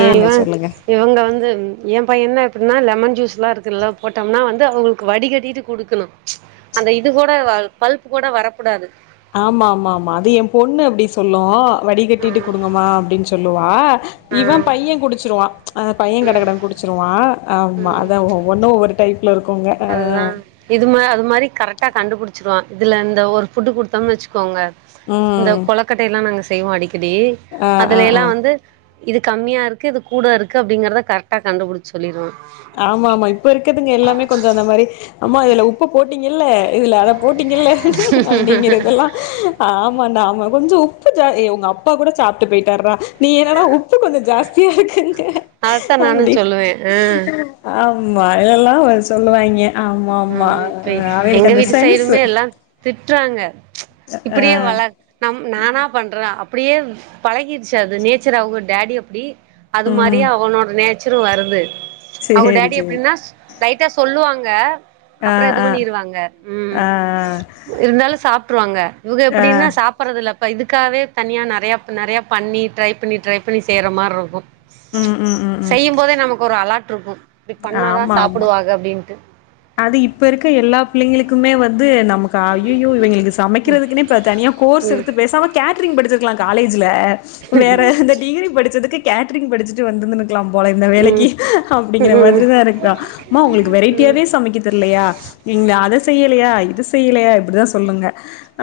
ஆங்க சொல்லுங்க [inaudible] இவங்க வந்து எ பையன்னா எப்பிட்னா லெமன் ஜூஸ்லா [unintelligible] போட்டோம்னா வந்து அவுங்களுக்கு வடிகட்டிகிட்டு குடுக் துணு அந்த இது கூட வர் பல்ப் கூட வரக்கூடாது ஆமா ஆமா ஆமா அது எ பொண்ணு அப்டி சொல்லு ஆ வடிகட்டிட்டு குடுங்கமா அப்டின் சொல்லுவா ஆ இவ பையன் குடிச்சிருவா அ பைய கட ம் கடன் குடிச்சிருவா ஆமா ம் அத ஒ ஒன்னொ ஒவ்வொரு டைப்பில இருக்கோங்க இதுமே அது மாரி கரெக்டா கண்டுபுடிச்சிருவா இதுல இந்த ஒரு ஃபுட்டு் குடுத்தம்னு வெச்சுக்கோங்க இந்த ம் கொளக்கட்டயெல்லா நாங்க செய்வோ அடிக்கடி ஆ ஆ அதுல எல்லா ஆ வந்து இது கம்மியாருக்கு இது கூட இருக்கு அப்டிங்கரத கரெட்டா கண்டுபுடுச் சொல்லிருவா ஆமா ஆமா இப்ப இருக்கதுங்க எல்லாமே கொஞ்சோ அந்த மாரி அம்மா இதுல உப்பு போட்டீங்கில்ல இதுல அத போட்டீங்கில்ல அப்டிங்கிறதெல்லா ஆமா நாம கொஞ்சி உப்பு ஜா ஏ உங்க அப்பா கூட சாப்ட்டு போயிட்டார்றா நீ என்னன்னா உப்பு கொஞ்சோ ஜாஸ்தியா இருக்குங்க அதத்தா நானு அப்டின் சொல்லுவே ஆ ஆமா இதெல்லா அ சொல்லுவாய்ங்க ஆமா ஆமா ம் அ இப்ப அ எங்க அவேளுக்கு அந்த வீட்டு சென்ஸ்சு சைடுமே எல்லா திட்றாங்க ஆ இப்டியே வள நம் நானா பண்ற அப்டியே பழகிருச்சு அது நேச்சர் அவுங்க டாடி அப்டி அது ம் மாரியே அவனோட நேச்சரு வருது அவுங்க சேரி டாடி சேரி எப்டின்னா லைட்டா சொல்லுவாங்க ஆ அப்புற இது ஆ வண்ணிருவாங்க உம் ஆ இருந்தாலு சாப்டுருவாங்க இவுங்க ஆ ஆ எப்டின்னா சா ப்புறதில்ல ப இதுக்காவே தனியா நெறைய நெறைய பண்ணி ட்ரை பண்ணி ட்ரை பண்ணி செய்யற மார்ருக்கு ம் ம் ம் ம் செய்யும் போதே நமக்கு ஒரு அலா்ட் இருக்கு இப்டி பண்ணாதா ஆமா ஆமா சாப்பிடுவாக அப்டின்ட்டு அது இப்ப இருக்க எல்லா பிள்ளைங்களுக்குமே வந்து நமக் க அய்யய்யோ இவய்ங்களுக்கு சமைக்கிறதுக்குனே இப்ப தனியா கோர்ஸ் ம் எடுத்து பேசாம கேட்ரிங் படிச்சிருக்கலா காலேஜ்ல வேற இந்த டிகிரி படிச்சதுக்கு கேட்ரிங் படிச்சுட்டு வந் [unintelligible] க்கலா போல இந்த வேலைக்கு ம் அப்டிங்கிற ம் மாதிரி தா இருக்கா அம்மா உங்களுக்கு ம் வெரைட்டியாவே சமைக்க தெர்லையா நீங்க அத செய்யலையா இத செய்யலையா இப்டிதா சொல்லுங்க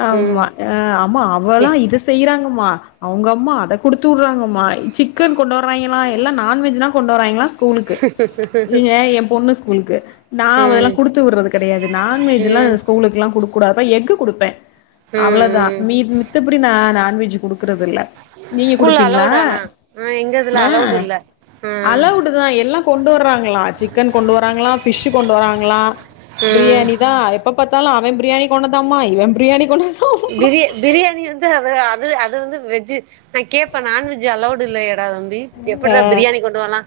ஆமா ஏ அ ஆம்மா அவல்லா இத செ செய்யறாங்கம்மா அவுங்க அம்மா அத குடுத்தூர்ராங்கமா சிக்கன் கொண்டு வர்றாய்ங்களா எல்லா நான்வெஜ்னா கொண்டு வர்றாய்ங்களா ஸ்கூலுக்கு நீங்க எ பொண்ணு ஸ்கூலுக்கு நா அதெல்லா ம் குடுத்தூட்றது கெடையாது நான்வெஜ் எல்லா ம் ம் ஸ்கூலுக்குலா குடுக் கூடாதுபா எஃக்கு குடுப்பே அவ்ளதா ம் மீ மித்தபடி நா நான்வெஜ் குடுக்குறதில்ல நீங்க ஸ்கூல்ல குடுப்பீங்களா அலவுடு ஆனா ஆ எங்க இதுல ஆ அலவுடு இல்ல ம் அலவுட் தா எல்லா கொண்டு வர்றாங்களா சிக்கன் கொண்டு வர்றாங்களா ஃபிஷ்சு கொண்டு வராங்களா ம் பிரியாணி இதா எப்ப பாத்தாலு அவ பிரியாணி கொண்ணதாம்மா இவ பிரியாணி கொண்டு வந்தாம் பிரியா பிரியாணி வந்து அது அது அது வந்து வெஜ்ஜு நா கேப்ப நான்வெஜ் அலௌடு இல்லயடா தம்பி ஆ எப்புட்றா பிரியாணி கொண்டு வர்லா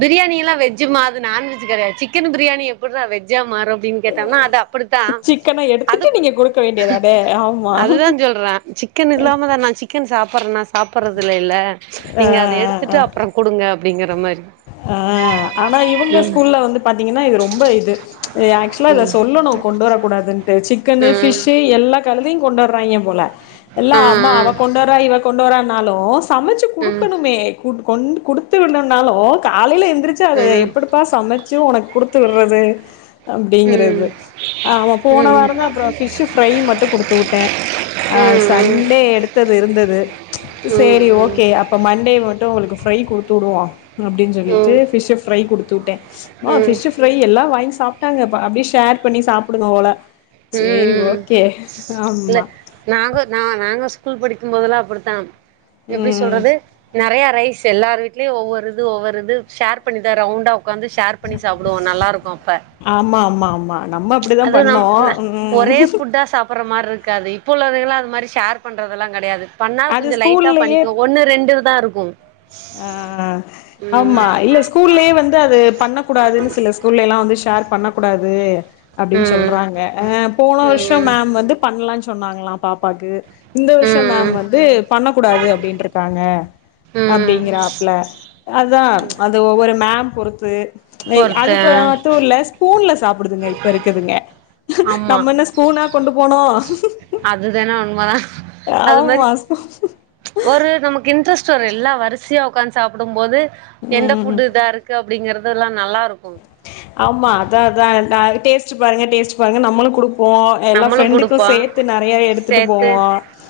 பிரியாணிலா வெஜ்ஜுமா அது நான் வெஜ்ஜு கெடையாது சிக்கனு பிரியாணி எப்புறா வெஜ்ஜா மாறோ ப்டீனு கேட்டானா அது அப்புடித்தா சிக்கன அது எடுத்துட்டு நீங்க குடுக்க வேண்டியதானே ஆமா சொல்றே சிக்கன் இல்லாமதா நா சிக்கன் சாப்புட்றனா நா சாப்புடறது இல்ல ஆ நீங்க அத எடுத் ஆ எடுத்துட்டு ஆ அப்புறோ குடுங்க அப்டிங்கிற மாரி ஆ ஆனா இவுங்க ஸ்கூல்ல வந்து பாத்தீங்கன்னா இது ரொம்போ இது ஆக்சுவலா இத ம் சொல்லணோ கொண்டு வரக்கூடாதுன்டு சிக்கனு ம் பிஷு எல்லா கலதையு கொண்டு வறாங்க போல எல்லா அம்மா அவ ம் கொண்டு வறா இவ கொண்டு வரான்னாலு சமைச்சு ம் ம் குடுக்கணுமே கொண்டு குடுத்து விடலன்னாலு காலையில எந்திரிச்சு அத ம் ம் ம் ம் எப்புடி ப்பா சமச்சு உனக்கு குடுத்து விடுறது அப்டீங்குறது அவ போன வாரந்தா அப்புறோ பிஷ்ஷு ஃப்ரை மட்டு குடுத்து வுட்டே ஆ சண்டே எடுத்தது இருந்தது சேரி ஓகே அப் ப மண்டே மட்டு அவளுக்கு ஃப்ரை குடுத்து வுடுவோ அப்டின்னு சொல்லிட்டு ம் பிஷ்ஷு ஃப்ரை குடுத்து வுட்டே மா ம் ம் ஃபிஷ்ஷு ஃப்ரை எல்லா வாங்கி சாப்ட்டாங்க அப்டியே ஷேர் பண்ணி சாப்டுங்க போல செரி ம் ஓகே இல்ல ஆமா நாங்க நாங்க ஸ்கூல் படிக்கும்போதெல்லா அப்புடித்தா எப்புடி ம் சொல்றது நறைய ரைஸ் எல்லார் வீட்லயு ஒவ்வொரு இது ஒவ்வொரு இது ஷேர் பண்ணிதா ரவுண்டா ஒக்காந்து ஷேர் பண்ணி சாப்புடுவோ நல்லா இருக்கோ அப்ப ஆமா ஆமா ஆமா நம்ம அப்டிதா அது பண்ணோ நம் ந ம் ஒரே ஃபுட்டா சாப்புடுற மாரி இருக்காது இப்போ உள்ளதுகலா அது மாரி ஷேர் பண்றதெல்லா கடையாது பண்ணா அது கொஞ்சோ லைட்டா ஸ்கூல்லயே பண்ணிக்கோ ஒண்ணு ரெண்டுதா இருக்கும் ஆ ஆமா இல்ல ஸ் கூல்லயே வந்து அது பண்ண கூடாதுன்னு சில ஸ்கூல்லயெல்லா வந்து ஷேர் பண்ணக்கூடாது அப்டீன்னு ம் சொல்றாங்க அ போன வர்ஷோ ம் மேம் வந்து பண்ணலான்னு சொன்னாங்களா பாப்பாக்கு இந்த வர்ஷ மேம் ம் வந்து பண்ணகூடாது அப்டீன்றுக்காங்க ம் அப்டீங்கறாப்ல அதா அது ஒவ்வொரு மேம் பொறுத்து இ பொறுத்து ஆ அதுப்பத்தூல ஸ்பூன்ல சாப்புடுதுங்க இப்ப இருக்கதுங்க ஆமா நம்ம என்ன ஸ்பூனா கொண்டு போனோ அதுதான உண்மதா அது மாரி ஆமா ஸ்பூ ஒரு நமக்கு இன்ட்ரெஸ்ட் வரோ எல்லா வரிசையா ஒக்காந்து சாப்புடும்போது எந்த ம் புட் இதா இருக் இருக்கு அப்டீங்கறது எல்லா நல்லா இருக்கோ ஆமா அதா அதா டேஸ்ட்டு பாருங்க டேஸ்ட்டு பாருங்க நம்மளு குடுப்போ எல்லா நம்மளு ஃப்ரெண்டுக்கோ குடுப்போ சேத்து நறையா எடுத்துட்டு சேத்து போவோ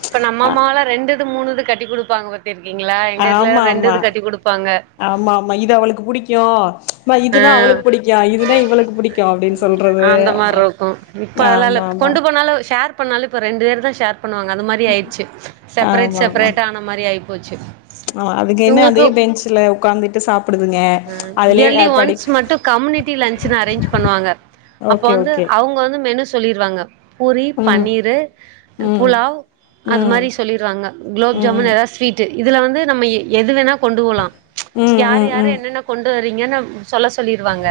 இப்ப நம்ம அம்மாவலா ரெண்டு இது மூணுது கட்டி குடுப்பாங்க பத்திருக்கீங்களா எங்க இதுல ஆமா ரெண்டு ஆமா இது கட்டிகுடுப்பாங்க ஆமா ஆமா இது அவளுக்கு புடிக்கோ ஆ இதுனா அவளுக்கு பிடிக்கோ இதுனா இவளுக்கு பிடிக்கோ அப்டின்னு சொல்றது அந்த மாரி இருக்கு இப்ப ஆமா அதலா இல்ல ஆமா கொண்டு போனாலு ஷேர் எது பண்ணாலு இப்ப ரெண்டு பேரு தா ஷேர் பண்ணுவாங்க அந்த மாரி ஆயிட்ச்சு செப்பரேட் ஆமா ஆமா செப்பரேட்டா ஆன மாரி ஆயிப் போச்சு ஆமா அதுக்கென்ன அதே இவங்களுக்கு பெஞ்சுல ஒக்காந்துட்டு சாப்டுதுங்க அதுலயே இயர்லி படி ஒன்ஸ் மட்டு கம்யூனிட்டி லன்ச்சுனு அரேஞ்ச் பண்ணுவாங்க அப்ப ஓகே வந்து ஓகே அவ அவங்க வந்து மெனு சொல்லிருவாங்க பூரி ம் பன்னீரு ம் புலாவ் அது ம் மாரி சொல்லிருவாங்க குலோப் ம் ஜாமுன் எதாவது ஸ்வீட்டு இதுல வந்து நம்ம எ எது வேணா கொண்டு போலா ம் ம் யாரு ம் யாரு ம் என்னென்ன கொண்டு வரிங்கன்னு சொல்ல சொல்லிருவாங்க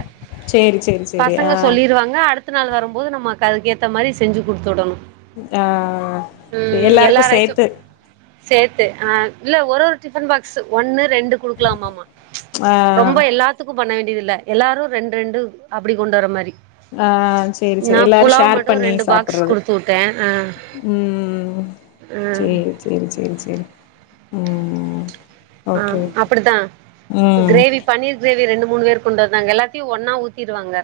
சேரி சேரி சேரி ஆ பசங்க சொல்லிருவாங்க அடுத் த்த நாள் வரும்போது நமக்கு அதுக்கெத்த மாரி செஞ்சு குடுத்துவிடணு ஆ எல்லாருக்கும் ரைஸு சேத்து சேத்து ஆ இல்ல ஒரு ஒரு டிபன் பாக்ஸ் ஒன்னு ரெண்டு குடுக்கலாம்மாமா ஆ ரொம்ப எல்லாத்த த்துக்கும் பண்ண வேண்டியது இல்ல எல்லாரு ரெண்டு ரெண்டு அப்டி கொண்டு வர மாரி ஆ சேரி நா சேரி எல்லாரு புலாவ் ஷேர் மட்டு பண்ணி ரெண்டு பாக்ஸ் சாப்புட்றது குடுத்து விட்டே ஆ ம் ம் சேரி சேரி சேரி சேரி ம் ஆ ஓகே ஓகே அப்படித்தா ம் கிரேவி பன்னீர் கிரேவி ரெண்டு மூணு பேர் கொண்டு வந்தாங்க எல்லாத்தையு ஒன்னா ஊத்திடுவாங்க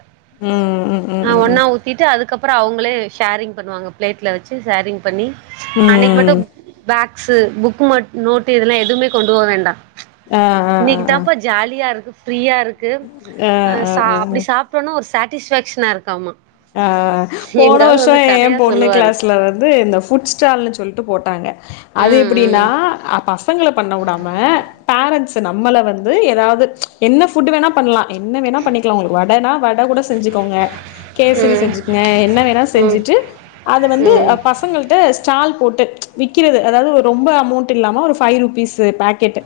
ம் ம் ஆ ம் ம் ஒன்னா ஊத்தி த்திட்டு அதுக்கப்பறோ அவுங்களே ஷேரிங் பண்ணுவாங்க பிளேட்டில வச்சு ஷேரிங் பண்ணி ம் அன்னைக்கு மட்டும் ம் பேக்ஸ்சு புக் மட் நோட்டு இதெல்லா எதுவுமே கொண்டு போக வேண்டா ஆ ஆ ஆ இன்னைக்கு தாப்பா ஜாலியா இருக்கு ப்ரீயா இருக்கு ஆ சாப் இப்படி சாப்ட்டோனா ஒரு சட்டிஸ்பேக்க்ஷனா இருக்காமா ஆ போன எங்க ஆளு வருஷோ வந்து ஏ கதையா பொண்ணு சொல்லுவாரு கிளாஸ்ல வந்து இந்த ஃபுட் ஸ்டால்னு சொல்ட்டு போட்டாங்க ம் அது எப்படின்னா ம் அ பசங்கள பண்ண விடாம பேரண்ட்ஸ் நம்மள வந்து ஏதாவது என்ன புட் வேணா பண்ணலா என்ன வேணா பண்ணிக்கலா உங்களுக்கு வடனா வட கூட செஞ்சுக்கோங்க கேசரி ம் செஞ்சுக்கொங்க என்ன வேண ம் செஞ்சுட்டு அத வந்து ம் பச பசங்கள்ட ஸ்டால் போட்டு விக்கிறது அதாவது ரொம்ப அமௌண்ட் இல்லாம ஒரு ஃபைவ் ருபீஸ் பேக்கெட்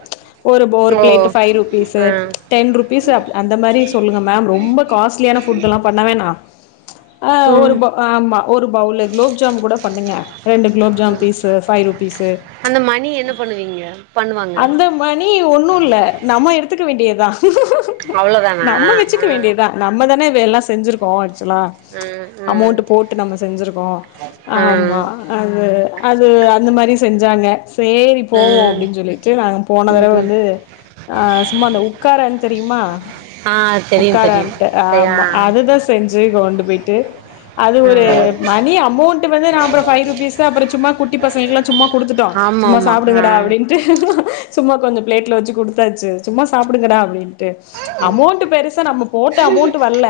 ஒரு ஒரு ஓ பிளேட் ஃபைவ் ருபீஸு ஆ டென் ருபீஸ் அந்த மாரி சொல்லுங்க மேம் ரொம்ப காஸ்ட் ட்லியான ஃபுட்டெல்லா பண்ண வேணா ஆ ம் ஒரு ஆமா ஒரு பவுலு குலோப் ஜாம் கூட பண்ணுங்க ரெண்டு gulab jam piece five rupees அந்த மணி என்ன பண்ணுவீங்க பண்ணுவாங்க அந்த மணி ஒன்னுல்ல நம்ம எடுத்துக்க வேண்டியதா அவ்ளோதானா நம்ம வச்சுக்க ஆ வேண்டியதா நம்ம தான இத எல்லா செஞ்சிருக்கோ ஆக்சுவலா ம் அமௌண்ட் ம் போட்டு நம்ம செஞ்சிருக்கோ ஆ ஆமா அது அது அந்த மாரி செஞ்சாங்க சேரி போவோ ம் அப்டின்னு சொல்லிட்டு நாங்க போன தரவ ம் வந்து ஆ சும்மா அந்த உட்காரன்னு தெரியுமா ஆ தெரியு தெரியு உட்காரன்ட்ட ஆ ஆமா அதுதா செஞ்சு கொண்டு போயிட்டு அது ஒரு ம் மணி அமொண்ட்டு வந்து நா அப்பறோ பைவ் ருப்பீஸ் அப்பறோ சும்மா குட்டி பசங்களுக்குலா சும்மா குடுத்துட்டோ ஆமா சும்மா ஆமா ஆ சாப்டுங்கடா அப்படின்ட்டு சும்மா கொஞ்சோ பிளேட்ல வச்சு குடுத்தாச்சு சும்மா சாப்டுங்கடா அப்டின்னு ட்டு அமௌண்ட் பெருசா நம்ம போட்ட அமௌண்ட் வரல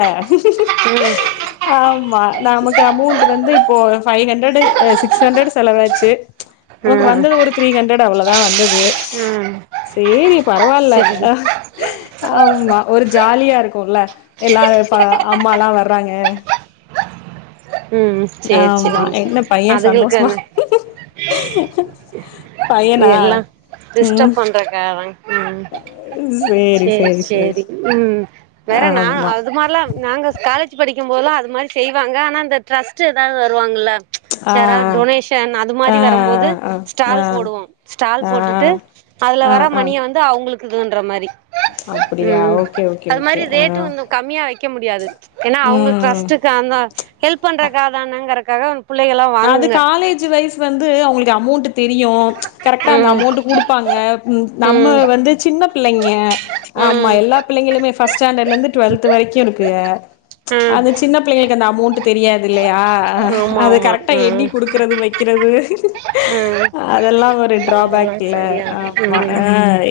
ம் ஆமா நமக்கு அமௌண்ட் வந்து இப்போ ஃபைவ் ஹண்ட்ரடு சிக்ஸ் ஹண்ட்ரடு செலவாச்சு நமக்கு ம் வந்தது ஒரு த்ரீ ஹண்ட்ரட் அவ்வளோதா வந்தது ம் சேரி பரவால்ல சரி ஆமா ஒரு ஜாலியா இருக்குல்ல எல்லாரு இப்ப அம்மாலா வர்றாங்க ம் சேரி ஆமா சேரி என்ன பைய அதுகளுக்கு சந்தோஷமா அந்த பையனா எல்லா ம் டிஸ்டர்ப் பண்றக்காகதா ம் சேரி சேரி ம் வேற நா ஆமா அது மாரிலா நாங்க காலேஜ் படிக்கு போதுலா அது மாரி செய்வாங்க ஆனா இந்த ட்ரஸ்ட் எதாவது வருவாங்கல்ல ஆ யாராவது டொனேஷன் அது மாரி ஆ வரம்போது ஆ ஆ ஆ ஸ்டால் போடுவோ ஸ்டால் ஆ போட்டுட்டு அதுல ஆ ஆ வர ஆ மணிய வந்து அவங்களுக்குதுன்ற மாரி அப்படியா ம் ஓகே ஓகே அது மாரி ஓகே ஆ ரேட்டு வந்து கம்மியா வைக்க முடியாது ஏன்னா அவுங்க ம் ட்ரஸ்ட்டு க்கு அந்த ஹெல்ப் பண்றக்காக தானங்கறக்காக புள்ளைகள்லா அது வாங்குங்க காலேஜ் வைஸ் இது வந்து அவுங்களுக்கு அமௌண்ட்டு தெரியு கரெக்ட்டா அந்த ம் அமௌண்ட்டு குடுப்பாங்க ம் நம்ம வந்து சின்னப் பிள்ளைங்க ஆமா ம் எல்லா பிள்ளைங்களுமே ஃபர்ஸ்ட் ஸ்டாண்டர்ட்ல இருந்து டுவெல்த் வரைக்கு இருக்குக ம் அது சின்ன பிள்ளைங்களுக்கு அந்த அமௌண்ட்டு தெரியாது இல்லையா ஆமா அது ஆமா கரெக்டா எண்ணி ம் குடுக்கறது வைக்கிறது ம் அதெல்லா ஒரு அதெல்லா ட்ராபேக் குல சரியா ஆமா ஆ ம்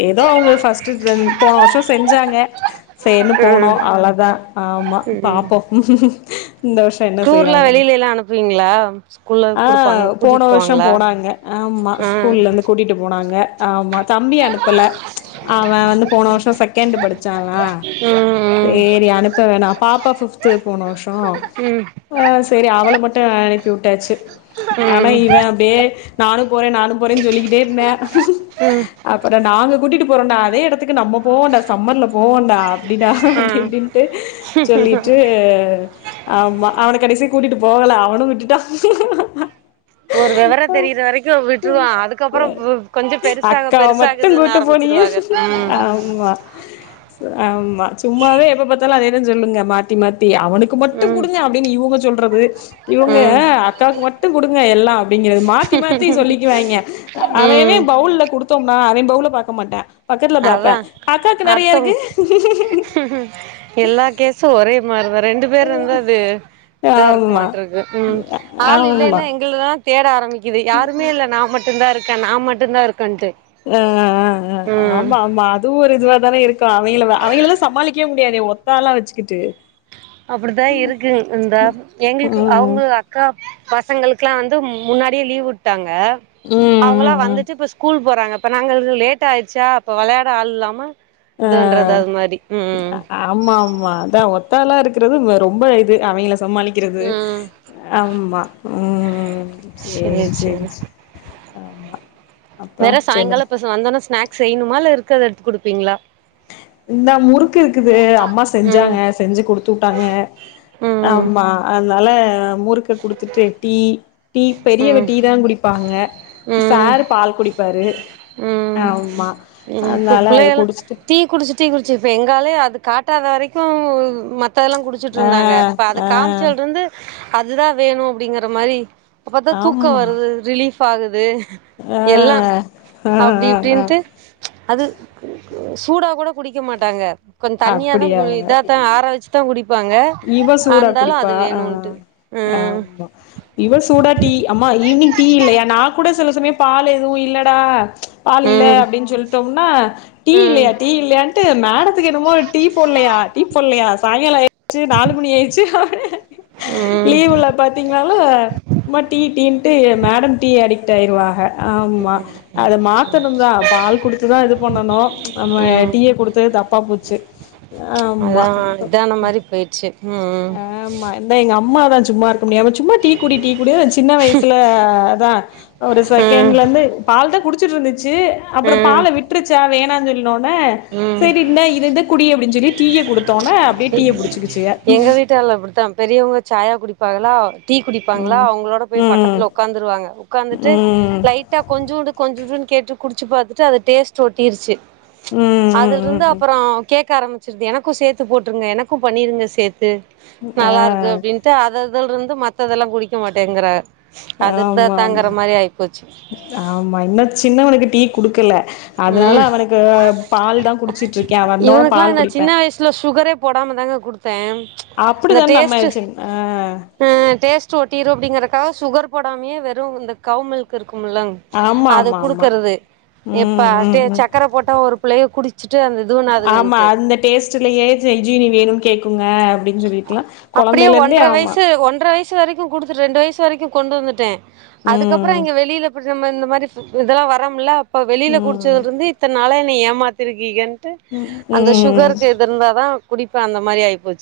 ஏதோ அவுங்க ஃபர்ஸ்ட்டு செஞ் போன வருஷ செஞ்சாங்க சேர்ன்னு போனோ ம் அவ்ளதா ஆமா ம் பாப்போ இந்த வருஷ டூர்லா வெளியிலைலா அனுப்புவீங்களா ஸ்கூல்ல ஆ குடுப்பாங்க போன கூட்டிட்டு வருஷம் போவாங்களா போனாங்க ஆமா ஆ ஸ்கூல்ல இருந்து கூட்டிட்டு போனாங்க ஆமா தம்பிய அனுப்பல அவ வந்து போன வருஷ செகெண்டு் படிச்சானா ம் ம் சேரி அனுப்ப வேணா பாப்பா ஃபிப்து போன வருஷ ம் ஆ சேரி அவள மட்டு அனுப்பி விட்டாச்சு ஆனா இவ அப்படியே நானு போறே நானு போறேன்னு சொல்லிக்கிட்டே இருந்தே ம் ம் அப்பற நாங்க கூட்டிட்டு போறோன்டா அதே எடத் துக்கு நம்ம போவோண்டா சம்மர்ல போவோண்டா அப்டிடா ஆ அப்டி இப்டின்ட்டு சொல்லிட்டு ஆமா அவன கடைசிய கூட்டிட்டு போகல அவனு விட்டுட்டா ஒரு வெவர தெரிகிற வரைக்கு விட்டுருவா அதுக்கப்பற கொஞ்ச பெருசாக பெருசாக விட்டும் கூட்டு போனீங்க ஆமா ஆமா சும்மாவே எப்ப பாத்தாலு அதேதா சொல்லுங்க மாத்தி மாத்தி அவனுக் மட்டு ம் குடுங்க அப்படின்னு இவங்க சொல்றது இவங்க ம் அக்காவுக்கு மட்டு குடுங்க எல்லா அப்படிங்கறது மாத்தி மாத்தி சொல்லிக்குவாய்ங்க அதையவே ம் பவுல்ல குடுத்தோம்னா அவ பவுல பாக்க மாட்டா பக்கத்துல பாப்பே அதா அக்காக்கு நெறையா இருக்கு அடுத்தவங்க எல்லா கேசு ஒரே மாரிதா ரெண்டு பேர் வந்து அது இதா இருக்க ஆமா மாட்டருக்கு ம் ஆள் ஆமா இல்லன்னா எங்கல்லா தேட ஆரம்பிக்கக்குது யாருமே இல்ல நா மட்டுந்தா இருக்கே நான் மட்டுந்தா இருக்கன்ட்டு ஆ ஆ ஆ ஆமா ஆமா அதுவு ஒரு இதுவா தானே இருக்கு அவங்கள அவங்களதா சமாளிக்கவே முடியாதே ஒத்தாலா வச்சுக்கிட்டு அப்படித்தா இருக்கு இந்தா எங்களுக்கு ம் அவங்க அக்கா பசங்களுக்குல்லா வந்து முன்னாடியே லீவ் விட் டாங்க ம் அவுங்களா ம் ம் வந்துட்டு இப்ப ஸ்கூல் போறாங்க இப்ப நாங்க லேட் ஆயிடுச்சா அப்ப வெளையாட ஆள் இல்லாம ஆ இது பண்றது அது மாரி ம் ஆமா ஆமா அதா ஒத்தாலா இருக்குறது ரொம்ப இது அவங்கள சமாளிக் கிறது ம் ஆமா ம் சேரி சேரி ஆமா அப்றோ வேற சொல்லுங்க சாயங்கால இப்ப வந்தவுன்ன ஸ்நேக்ஸ் செய்யணுமா இல்ல இருக்குறத எடுத்துக் குடுப்பீங்களா இந்தா முறுக்கு இருக்குது அம்மா ம் செஞ்சாங்க செஞ்சு கொடுத்து வுட்டாங்க ம் ஆமா அதனால முறுக்க குடுத்துட்டு டீ டீ பெரியவ ம் டீ தா குடிப்பாங்க ம் சார்ரு பால் குடிப்பாரு ம் ஆமா இப்ப அதனால அது புள்ளைகலா குடிச்சுட்டு டீ குடிச்சு டீ குடிச்ச இப்ப எங்காலே அது காட்டாத வரைக்கு மத்ததெல்லா குடிச்ச ஆ ட்டுருந்தாங்க இப்ப அது ஆ காமிச்சட்லருந்து அதுதா வேணு அப்டிங்கற மாரி அப்ப தா ஆமா தூக்கோ வருது ரிலீஃப் ஆகுது ஆ எல்லா ஆ அப்டி ஆ ஆ இப்டின்ட்டு அது சூடா கூட குடிக்க மாட்டாங்க கொஞ்ச தண்ணியாதா கு அப்படியா இதா தா ஆர வச்சுதா குடிப்பாங்க இவ சூடா அந்தாலும் அது வேணுன்ட்டு ம் மா இவ சூடா டீ அம்மா ஈவினிங் டீ இல்லையா நா கூட சில சமயோ பால் ஏதுவு இல்லடா பால் இல்ல ம் அப்டின்னு சொல்ட்டோம்னா டீ ம் இல்லையா டீ இல்லையான்ட்டு மேடத்துக்கு என்னுமோ டீ போட்லையா டீ போட்லையா சாய்ங்கால நாலு மணி ஆயிருச்சு ம் லீவ் ல பாத்தீங்ணாலு சும்மா டீ டீன்ட்டு மேடம் டீ அடிக்ட் ஆயிருவாக ஆமா அத மாத்தணுதா பால் குடுத்துதா இது பண்ணணு நம்ம ம் டீய குடுத்துது தப்பா போச்சு ஆமா அதா இதான மாரி போயிடுச்சு ம் ஆமா எங்க அம்மாதா சும்மா இருக் முடியாம சும்மா டீ குடி டீ குடு சின்ன வைசுல அதா ஒரு ம் செகண்ட்ல இருந்து பால் தா குடிச் ச்சட்டுருந்துச்சு அப்றோ ம் பால விட்டுருச்சா வேணா சொல்னோன ம் சரி இந்த இத எந்த குடி அப்டின்னு சொல்லி டீய குடுத்தோனே அப்டியே டீய புடிச்சிகிச்சு எங்க வீட்டால் அப்டித்தா பெரியவங்க சாயா குடிப்பாகளா டீ குடிப்பாங்ளா ம் அவுங்களோட போய் ம் பக்கத்தில் ஒக்காந்துருவாங்க உக்காந்துட்டு ம் லைட்டா கொஞ்சோண்டு கொஞ்சோண்டுன்னு கேட்டு குடிச்சு பாத்துட்டு அது டேஸ்ட் ஒட்டிருச்சு ம் அதுல ம் இருந்து ம் ம் அப்றோ கேக்க ஆரம்பிச்சிருது எனக்கு சேத்து போட்ருங்க எனக்கு பண்ணிருங்க சேத்து ஆ நல்லா இருக்கு அப்டின்ட்டு அத அதுல இருந்து மத்ததெல்லா குடிக்க மாட்டேங்கறா அது இருந்தா தாங்கற ஆமாமா மாரி ஆயிப்போச்சு ஆமா இன்னு சின்னவனுக்கு டீ குடுக்கல அதனால அவனுக் கு பால் தா குடிச்சிட்டு இருக்கே வந்தோன இவனுக்லா பால் நா சின்ன குடிப்பே வைசுல சுகரே போடாம தாங்க குடுத்தே அந்த அப்டிதான டேஸ்ட்டு நம்மாய்ச்ங் ஆ ஆ டேஸ்ட்டு ஒட்டிரு அப்டிங்கறக்காக சுகர் போடாமயே வெறு இந்த கவ் மில்க் இருக்கும்லங் ஆமா அது ஆமா ஆமா குடுக்றது இப்ப ம் ம் டே ம் சக்கர போட்டா ஒரு புள்ளைய குடுச்சுட்டு அந்த ஆமா இதுவுனாதுகன்ட்டு அந்த டேஸ்ட்டுலையே சென்ஜீனி வேணுன் கேக்குங்க அப்டின் சொல்லிட்லா கொழந்தைலருந்தே ஆமா ஒன்ற வயசு வரைக்கு குடுத்து ரெண்டு வயசு வரைக்கு கொண்டு வந்துட்டே அதுக்கப் அப்றோ ம் இங்க வெளில நம்ம இந்த மாரி இதெல்லா வரோம்ல அப்ப வெளில ம் குடிச்சதுலருந்து இத்தன்னால என்ன ஏமாத் திருக்கீகன்ட்டு அந்த ம் சுகருக்கு இது இருந்தாதா குடிப்பே அந்த மாரி ஆய்போச்சு